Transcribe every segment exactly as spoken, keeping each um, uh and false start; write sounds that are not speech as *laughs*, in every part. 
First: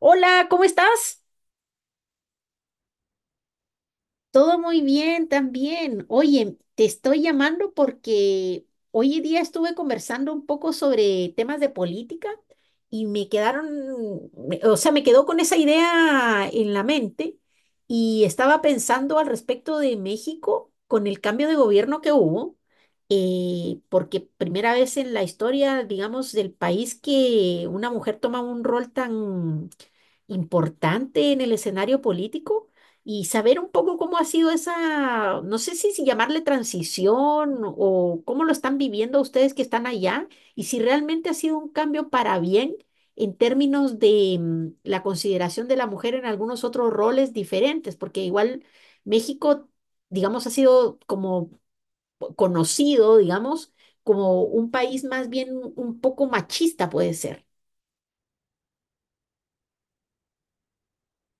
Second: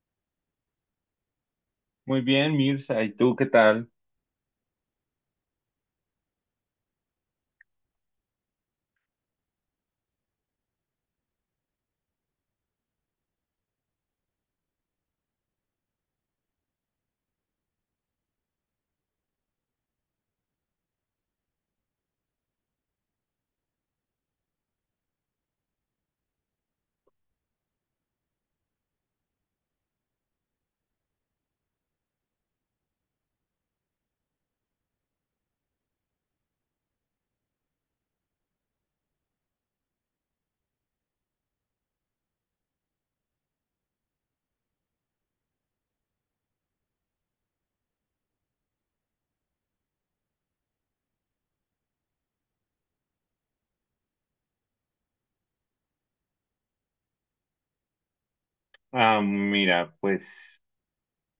Hola, ¿cómo estás? Muy bien, Mirza, ¿y tú qué tal? Todo muy bien también. Oye, te estoy llamando porque hoy en día estuve conversando un poco sobre temas de política y me quedaron, me- o sea, me quedó con esa idea en la mente y estaba pensando al respecto de México con el cambio de gobierno que hubo, eh, porque primera vez en la historia, digamos, del país que una mujer toma un rol tan importante en el escenario político. Y saber un poco cómo ha sido esa, no sé si, si llamarle transición o cómo lo están viviendo ustedes que están allá, y si realmente ha sido un cambio para bien en términos de mm, la consideración de la mujer en algunos otros roles diferentes, porque igual México, digamos, ha sido como po- conocido, digamos, como un país más bien un poco machista puede ser. Ah, mira, pues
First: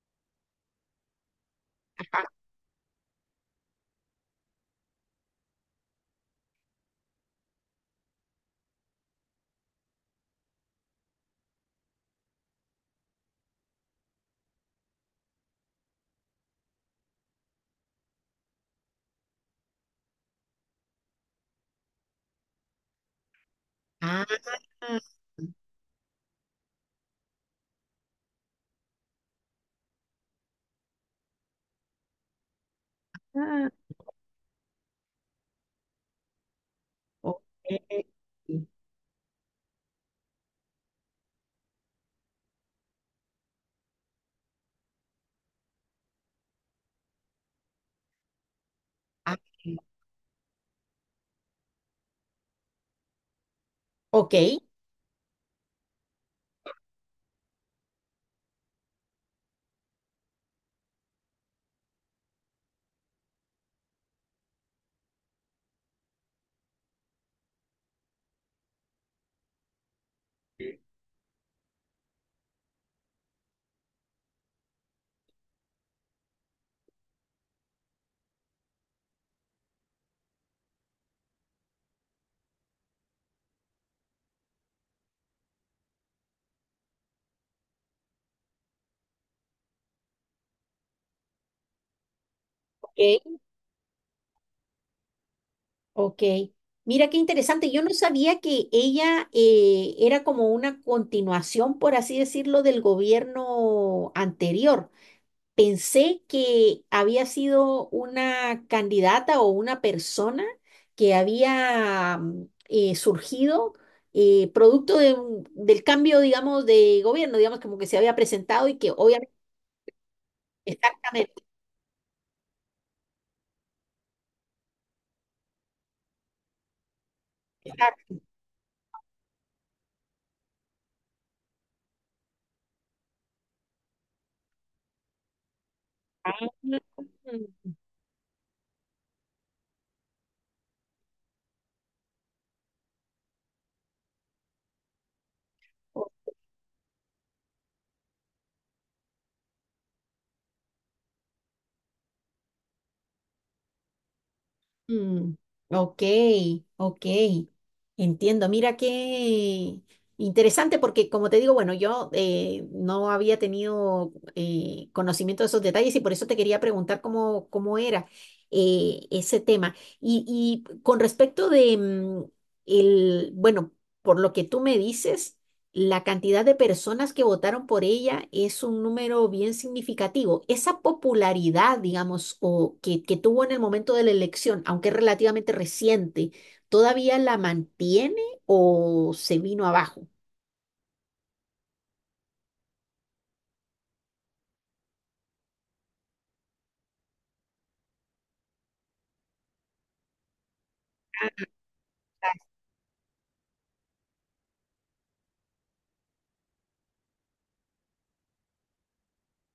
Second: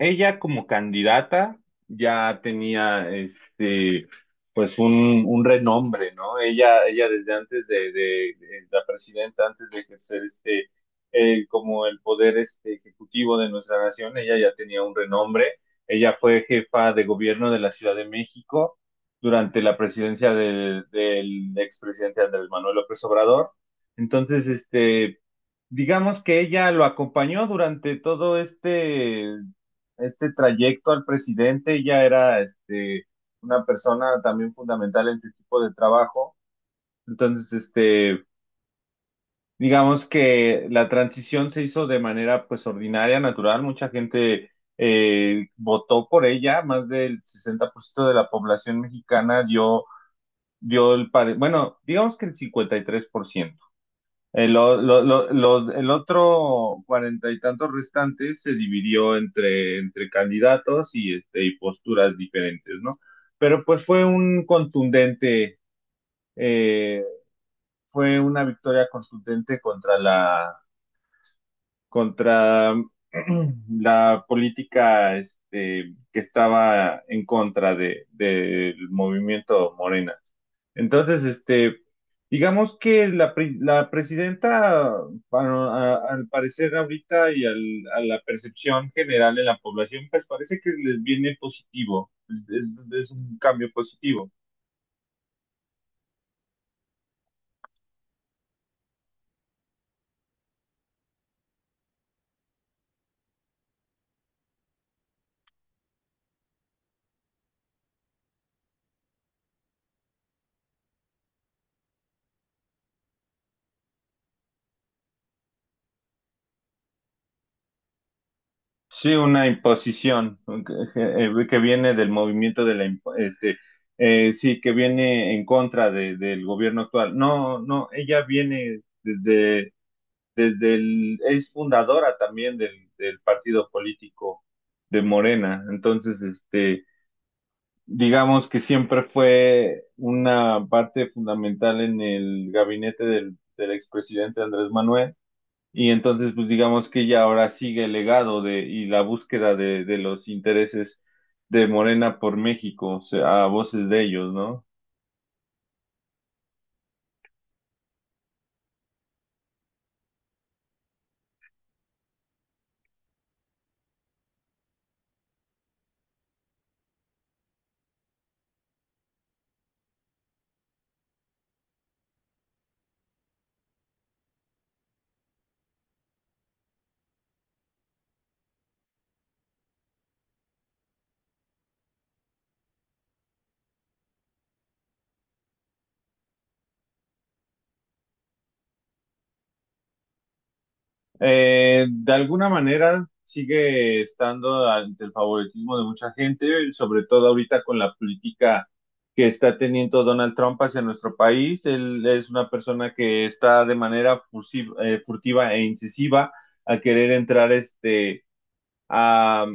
ella como candidata ya tenía este pues un, un renombre, ¿no? Ella, ella desde antes de, de- de la presidenta, antes de ejercer este eh, como el poder este ejecutivo de nuestra nación, ella ya tenía un renombre. Ella fue jefa de gobierno de la Ciudad de México durante la presidencia del, del expresidente Andrés Manuel López Obrador. Entonces, este digamos que ella lo acompañó durante todo este este trayecto al presidente. Ella era este, una Ah. persona también fundamental en su equipo de trabajo. O-. Entonces, este, digamos que la transición se hizo de manera pues ordinaria, natural. Mucha gente eh, votó por ella, más del sesenta por ciento de la población mexicana dio, dio el, pare- bueno, digamos que el cincuenta y tres por ciento Ok, el, o- lo- lo- los- el otro cuarenta y tantos restantes se dividió entre, entre candidatos y, este, y posturas diferentes, ¿no? Pero pues fue un contundente, eh, fue una victoria contundente contra la, contra *clears throat* la política, este, que estaba en contra de, del movimiento Morena. Entonces, este, digamos que la, pri- la presidenta, bueno, a- al parecer ahorita y al- a la percepción general de la población, pues parece que les viene positivo, es, es un ok. cambio positivo. Ok, mira qué interesante. Yo no sabía que ella eh, era como una continuación, por así decirlo, del gobierno anterior. Pensé que había sido una candidata o una persona que había mm, eh, surgido eh, producto de un- del cambio, digamos, de gobierno, digamos, como que se había presentado y que Sí, obviamente… una imposición que, Exactamente. eh, que viene del movimiento de la, imp- este, eh, sí, que viene en contra de- del gobierno actual. No, no, Exacto. ella viene desde desde el, es fundadora también del, del partido político de Morena. Entonces, este, Mm. digamos que siempre fue una parte fundamental en el gabinete del, del expresidente Andrés Manuel. Y entonces, pues digamos que ella ahora sigue el legado de, y la búsqueda de, de los intereses de Morena por México, o sea, a voces de ellos, ¿no? Mm, ok, ok, entiendo. Mira qué interesante porque como te digo, bueno, yo eh, no había tenido eh, conocimiento de esos detalles y por eso te quería preguntar cómo, cómo era eh, ese tema. Y, y con respecto de mm, el, bueno, por lo que tú me dices. La cantidad de personas que votaron por ella es un número bien significativo. Esa popularidad, digamos, o que, que tuvo en el momento de la elección, aunque es relativamente reciente, ¿todavía la mantiene o se vino abajo? Eh, de alguna manera sigue estando ante el favoritismo de mucha gente, sobre todo ahorita con la política que está teniendo Donald Trump hacia nuestro país. Él es una persona que está de manera fusi- eh, furtiva e incisiva a querer entrar este, a,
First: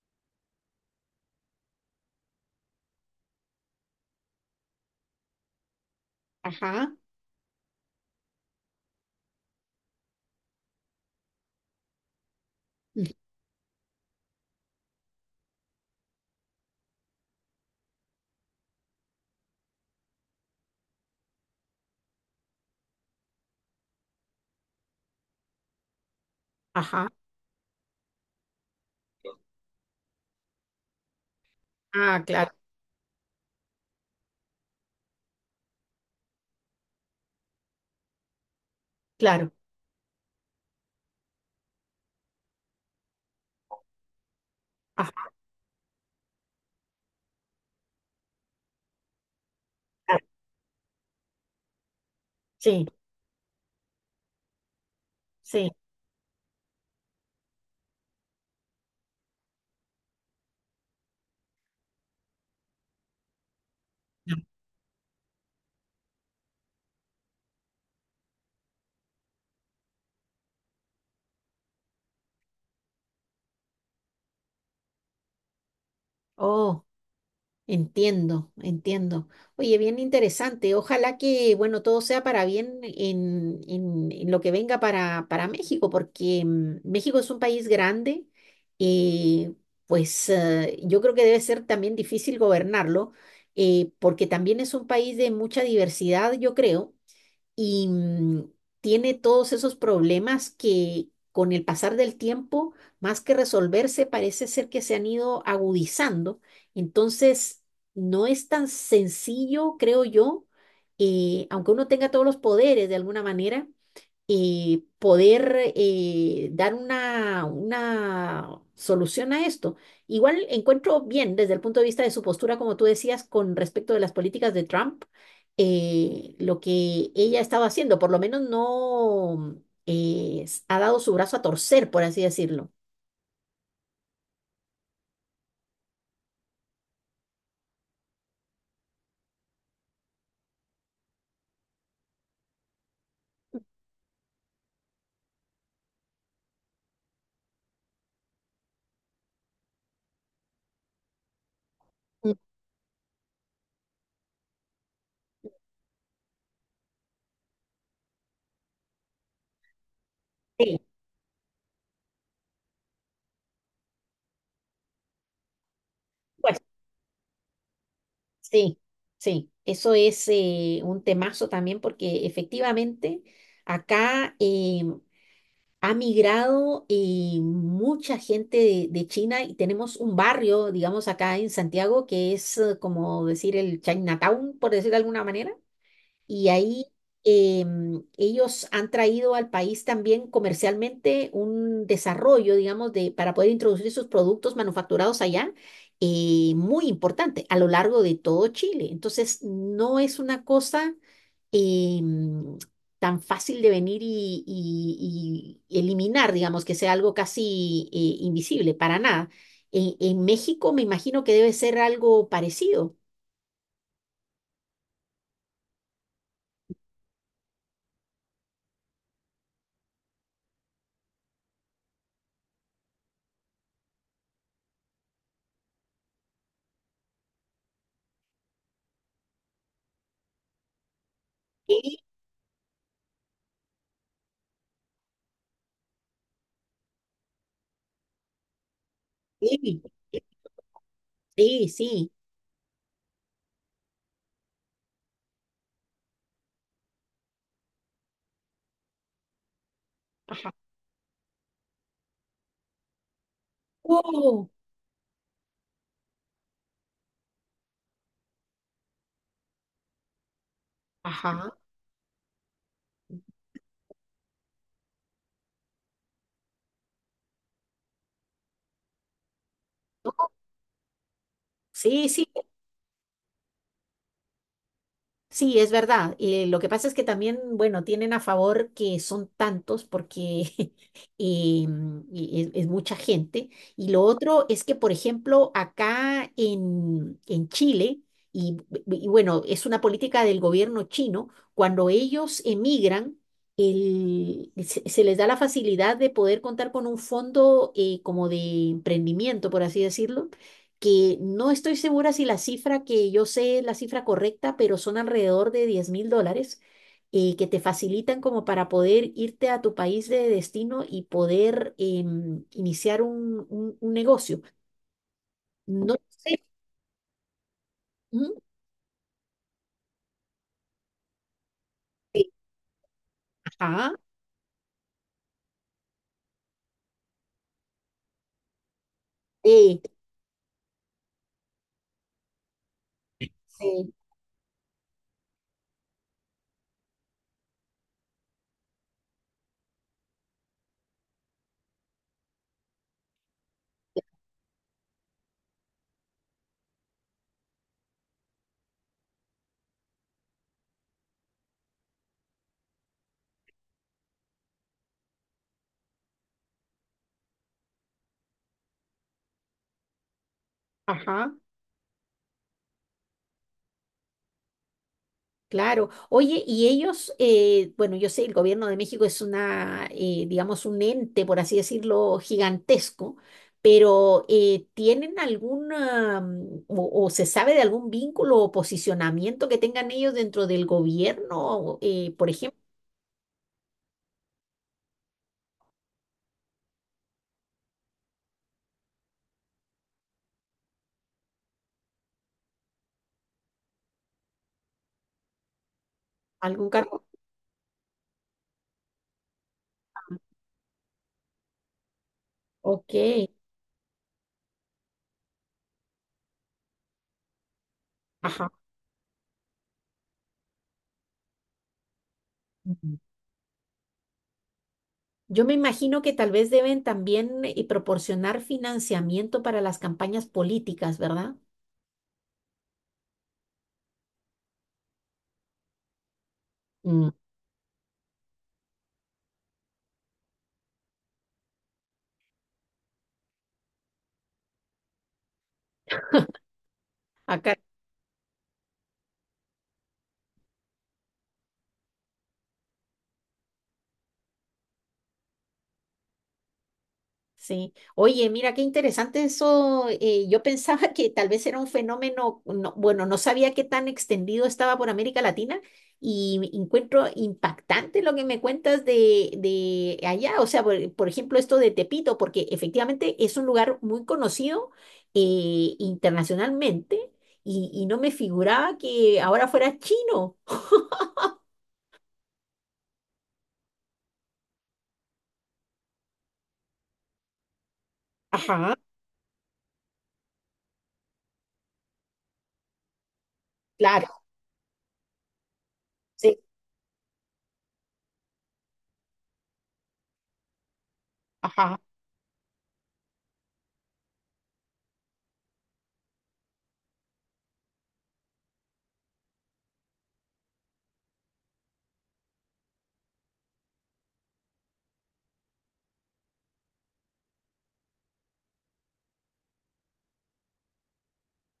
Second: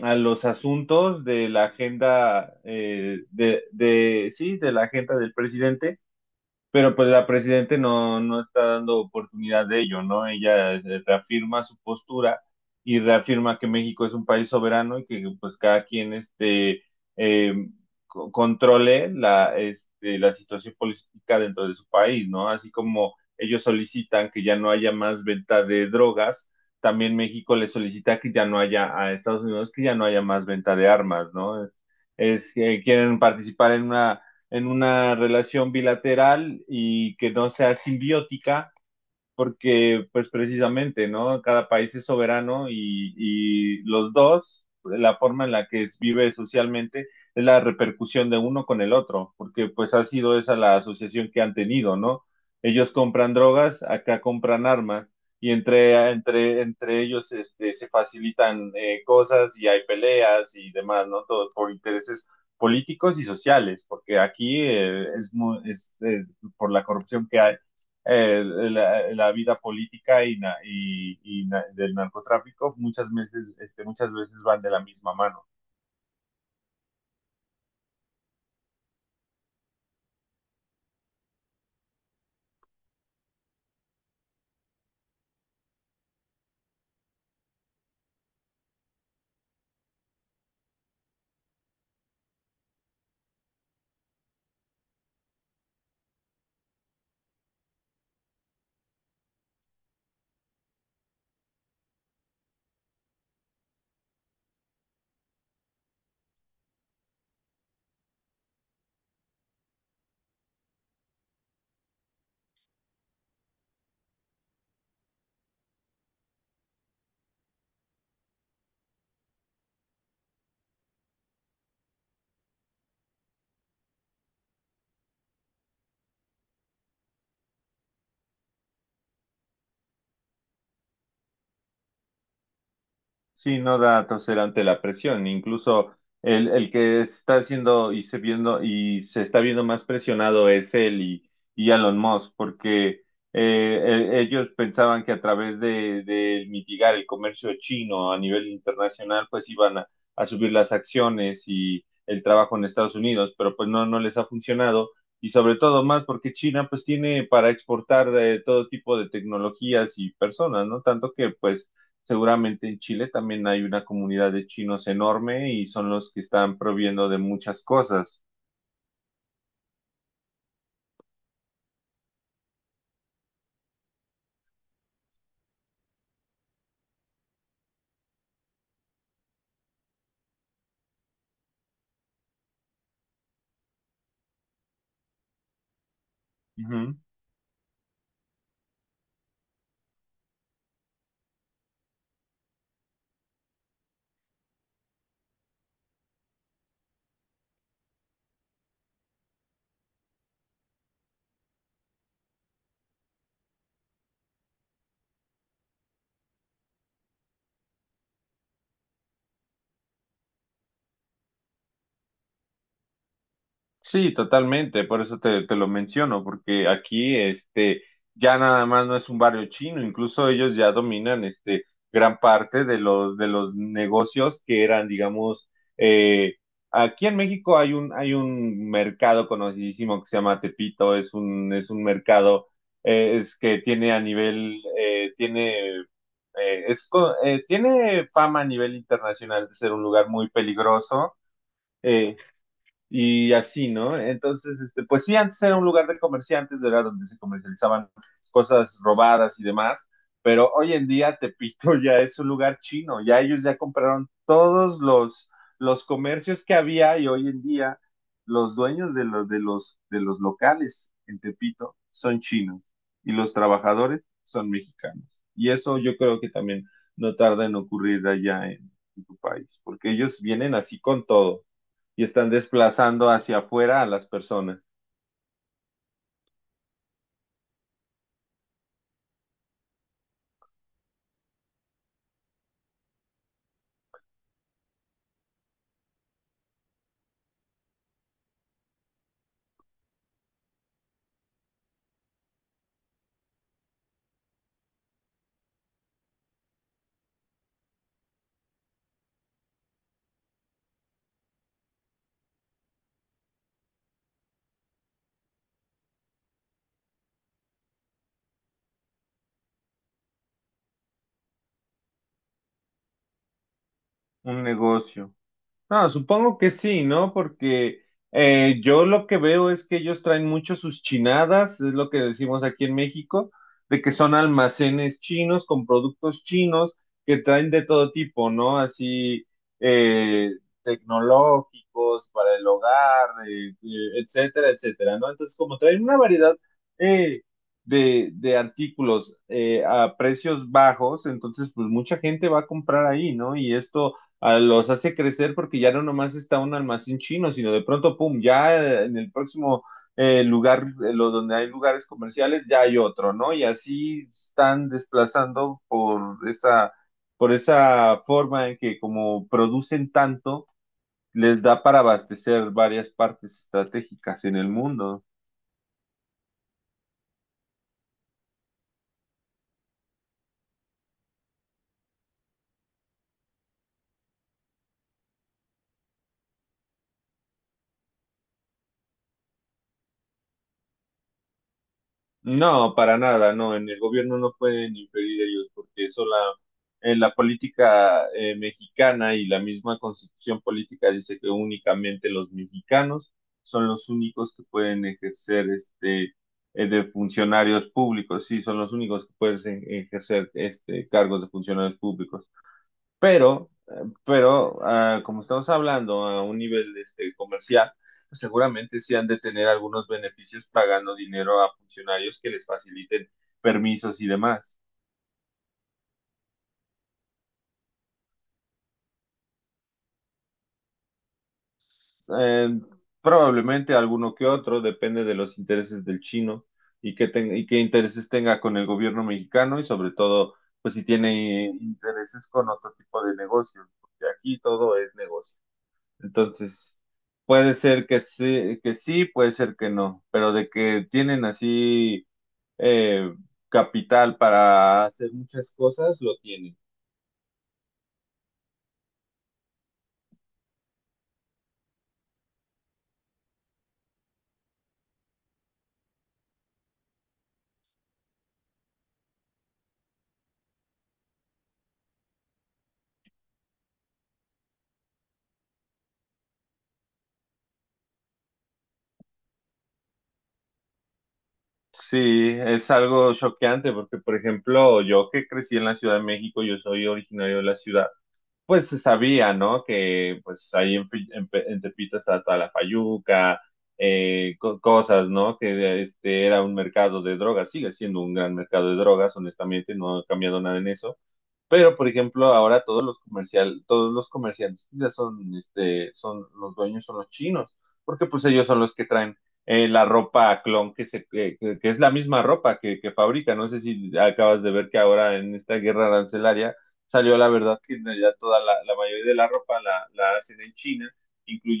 a los asuntos de la agenda eh, de, de, sí, de la agenda del presidente, Ajá. pero pues la presidente no, no está dando oportunidad de ello, ¿no? Ella eh, reafirma su postura y Mm. reafirma que México es un país soberano y que pues cada quien este, eh, co- controle la, este, la situación política dentro de su país, ¿no? Así como ellos solicitan que ya no haya más venta de drogas, Ajá. también México le solicita que ya no haya a Estados Unidos, que ya no haya más venta de armas, ¿no? Es, Ah, claro, Es que quieren participar en una en una relación bilateral y que no sea simbiótica, claro. porque pues precisamente, ¿no? Cada país es soberano y, y los dos, la Ajá, forma en la que es- vive socialmente es la repercusión de uno con el otro, porque pues ha claro. sido esa la asociación que han tenido, ¿no? Sí, Ellos compran drogas, acá compran armas y sí. entre, entre, entre ellos este, se facilitan eh, cosas y hay peleas y demás, ¿no? Todo por intereses políticos y sociales, porque No. aquí eh, es, mu- es eh, por la corrupción que hay, eh, la, la, vida política y, na, y, y na, del narcotráfico muchas veces, este, muchas veces van de la misma mano. Oh. Entiendo, entiendo. Oye, bien interesante. Ojalá que, bueno, todo sea para bien en, en- en lo que venga para, para México, porque mm, México es un país grande, y pues eh, yo creo que debe ser también difícil gobernarlo, eh, porque también es un país de mucha diversidad, yo creo, y mm, tiene todos esos problemas que, con el pasar del tiempo, más que resolverse, parece ser que se han ido agudizando. Entonces, no es tan sencillo, creo yo, eh, aunque uno tenga todos los poderes de alguna manera, eh, poder eh, dar una, una solución a esto. Igual encuentro bien desde el punto de vista de su postura, como tú decías, con respecto de las políticas de Trump, eh, lo que ella estaba haciendo, por lo menos no eh, s- ha dado su brazo a torcer, por así decirlo. Sí, no da a torcer ante la presión. Incluso el, el que está haciendo y se viendo y se está viendo más presionado es él y, y Elon Musk, porque eh, e- ellos pensaban que a través de, de mitigar el comercio chino a nivel internacional, pues iban a, a subir las acciones y el Mm. trabajo en Estados Unidos, pero pues no, no les ha funcionado. Y sobre todo más porque China pues tiene para exportar eh, todo tipo de tecnologías y personas, Sí, ¿no? Tanto que pues seguramente en Chile también hay una comunidad de chinos enorme y son los que están pues proviendo de muchas cosas. sí, sí, eso es eh, un temazo también porque efectivamente acá, eh, ha migrado eh, mucha gente de, de China, y tenemos un barrio, digamos, acá en Santiago, que es eh, como decir el Chinatown, por decir de alguna manera, y ahí Ujú. em, ellos han traído al país también comercialmente un desarrollo, digamos, de, para poder introducir sus productos manufacturados allá. Eh, muy importante a lo largo de todo Chile. Entonces, no es una cosa eh, mm, tan fácil de venir y, y- y eliminar, digamos, que sea algo casi eh, invisible, para nada. En, en México me imagino que debe ser algo parecido. Sí, totalmente, por eso te, te lo menciono, porque aquí este ya nada más no es un barrio chino, incluso ellos ya dominan este gran parte de los de los negocios que eran, digamos, eh, aquí en México hay un hay un mercado conocidísimo que se llama Tepito, es un es un Sí, mercado eh, es que tiene a nivel eh, tiene eh, es co- eh, tiene fama a nivel internacional de ser sí, un lugar muy peligroso, sí. Sí. eh, y así, ¿no? Entonces, este, pues sí, antes era un lugar de comerciantes, era donde se comercializaban cosas robadas y demás, pero Ajá. hoy en día Tepito *laughs* ya es un lugar chino, ya ellos ya compraron Oh, todos los, los comercios que había, y hoy en día los dueños de los, de los, de los locales en ajá. Tepito son chinos y los trabajadores son mexicanos. Y eso yo creo que también no tarda en ocurrir allá en, en tu país, porque No. ellos vienen así con todo y Sí, sí. están desplazando hacia afuera a las personas. Sí, es verdad. Eh, lo que pasa es que también, bueno, tienen a favor que son tantos porque *laughs* eh, mm, y es, es mucha gente. Y lo otro es que, por ejemplo, acá en, en Chile, y, b- b- y bueno, es una política del gobierno chino, cuando ellos emigran, el- se, se les da la facilidad de poder contar con un fondo eh, como de emprendimiento, por así decirlo, que no estoy segura si la cifra que yo sé es la cifra correcta, pero son alrededor de diez mil dólares eh, que te facilitan como para poder irte a tu país de destino y poder em, iniciar un, un- un negocio. Un negocio. Ah, No supongo sé. que sí, ¿no? Porque mm, eh, yo lo que veo es que ellos traen mucho sus chinadas, es lo que eh, decimos aquí en México, de que Ajá. son almacenes chinos con productos chinos que traen de todo tipo, ¿no? Así eh, eh, tecnológicos para el hogar, eh, sí, eh, etcétera, etcétera, ¿no? Entonces, como traen una variedad eh, de, de artículos eh, a precios bajos, entonces, pues mucha gente va a comprar ahí, ¿no? Y esto a- los hace crecer porque ya no nomás está un almacén chino, sino de pronto, pum, ya eh, en el próximo eh, lugar, eh, lo donde hay lugares comerciales, ya hay otro, ¿no? Y así están desplazando por esa, por esa forma en que como producen tanto, ajá. les da para abastecer varias partes estratégicas en el mundo. Claro. Oye, y ellos, eh, bueno, yo sé, el gobierno de México es una, eh, digamos, un ente, por así decirlo, gigantesco, pero eh, ¿tienen alguna, mm, o, o se sabe de algún vínculo o posicionamiento que tengan ellos dentro del gobierno? Eh, por ejemplo, No, para nada, no, en el gobierno no pueden inferir ellos, porque eso la, eh, la política eh, mexicana y la misma constitución política dice que únicamente los mexicanos son los únicos que pueden ejercer este eh, algún de cargo. funcionarios públicos, sí, son los únicos que pueden ejercer este cargos de funcionarios públicos. Ok, Pero, eh, pero ah, como estamos hablando a un nivel este, comercial, pues ajá. seguramente sí han de tener algunos beneficios pagando dinero a funcionarios que les Ujú. faciliten permisos y demás. Yo me imagino que tal vez deben también eh, proporcionar financiamiento para las campañas políticas, ¿verdad? Eh, Probablemente alguno que otro, depende de los intereses del chino y Mm. qué, ten- y qué intereses tenga con el gobierno mexicano y sobre todo, pues si tiene intereses con otro tipo de negocios, porque aquí todo es negocio. Entonces, puede Acá. ser que sí, que sí, puede ser que no, pero de que tienen así eh, capital para hacer muchas cosas, lo tienen. Sí, oye, mira qué interesante eso. Eh, yo pensaba que tal vez era un fenómeno, no- bueno, no sabía qué tan extendido estaba por América Latina, y encuentro impactante lo que me cuentas de, de allá. O sea, por, por ejemplo, esto de Tepito, porque efectivamente es un lugar muy conocido eh, internacionalmente, y, y no me figuraba que ahora fuera chino. Sí, es algo choqueante porque, por ejemplo, yo que crecí en la Ciudad de México, yo soy originario de la ciudad, pues Ajá, se sabía, ¿no? Que pues ahí en, Pi- en Pe- en Tepito estaba toda la fayuca, claro, eh, co- cosas, ¿no? Que este sí, era un mercado de drogas, sigue siendo un gran mercado de drogas, honestamente, no ha cambiado nada en eso. Pero, ajá, por ejemplo, ahora todos los comercial, todos los comerciantes ya son, este, son los dueños son los chinos, porque pues ellos son los que traen eh, la ropa clon que se, que, que- que es la misma ropa que, que fabrica. No sé si acabas de ver que ahora en esta guerra arancelaria salió la verdad que en realidad toda la, la mayoría de la ropa la, la hacen en China,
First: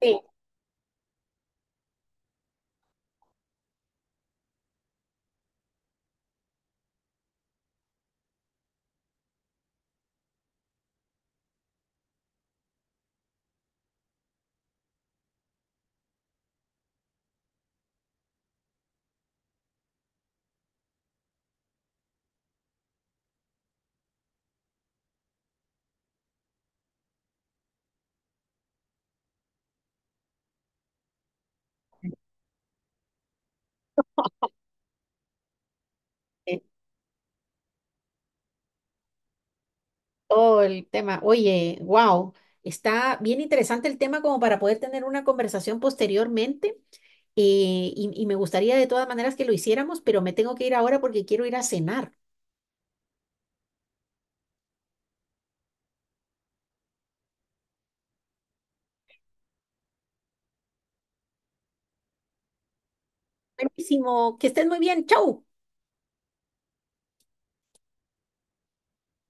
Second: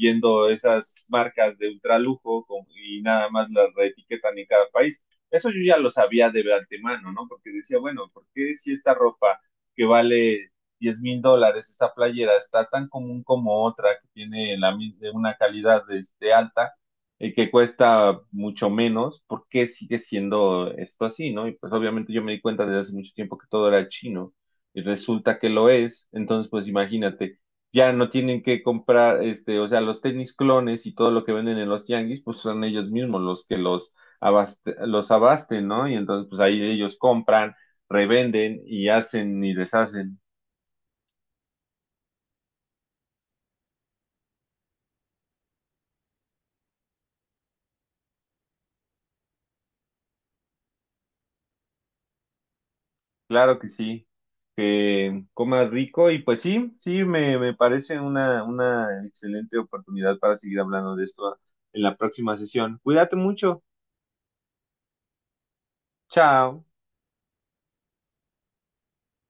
sí, esas marcas de ultralujo con- y nada más las reetiquetan en cada país. Eso yo ya lo sabía de antemano, ¿no? Porque decía, bueno, ¿por qué si esta ropa que vale diez mil dólares esta playera está tan común como otra que tiene la, mis- de una calidad de, de alta, eh, que cuesta mucho menos, ¿por qué sigue siendo esto así, no? Y pues obviamente yo me di cuenta desde hace mucho tiempo que todo era chino y resulta que lo es, entonces pues imagínate, ya no tienen que comprar, este, o sea, los tenis clones y todo lo que venden en los tianguis, pues son ellos mismos los que los abaste- los abasten, ¿no? Y entonces pues sí. ahí ellos compran, revenden y hacen y deshacen. Oh, el tema. Oye, wow, está bien interesante el tema como para poder tener una conversación posteriormente. Eh, y, y me gustaría de todas maneras que lo hiciéramos, pero me tengo que ir ahora porque quiero ir a cenar. Claro que sí, que comas rico y pues sí, sí, me, me parece una, una excelente oportunidad para seguir hablando de esto en la próxima sesión. Cuídate mucho. Buenísimo, que estés muy bien. Chau. Chao.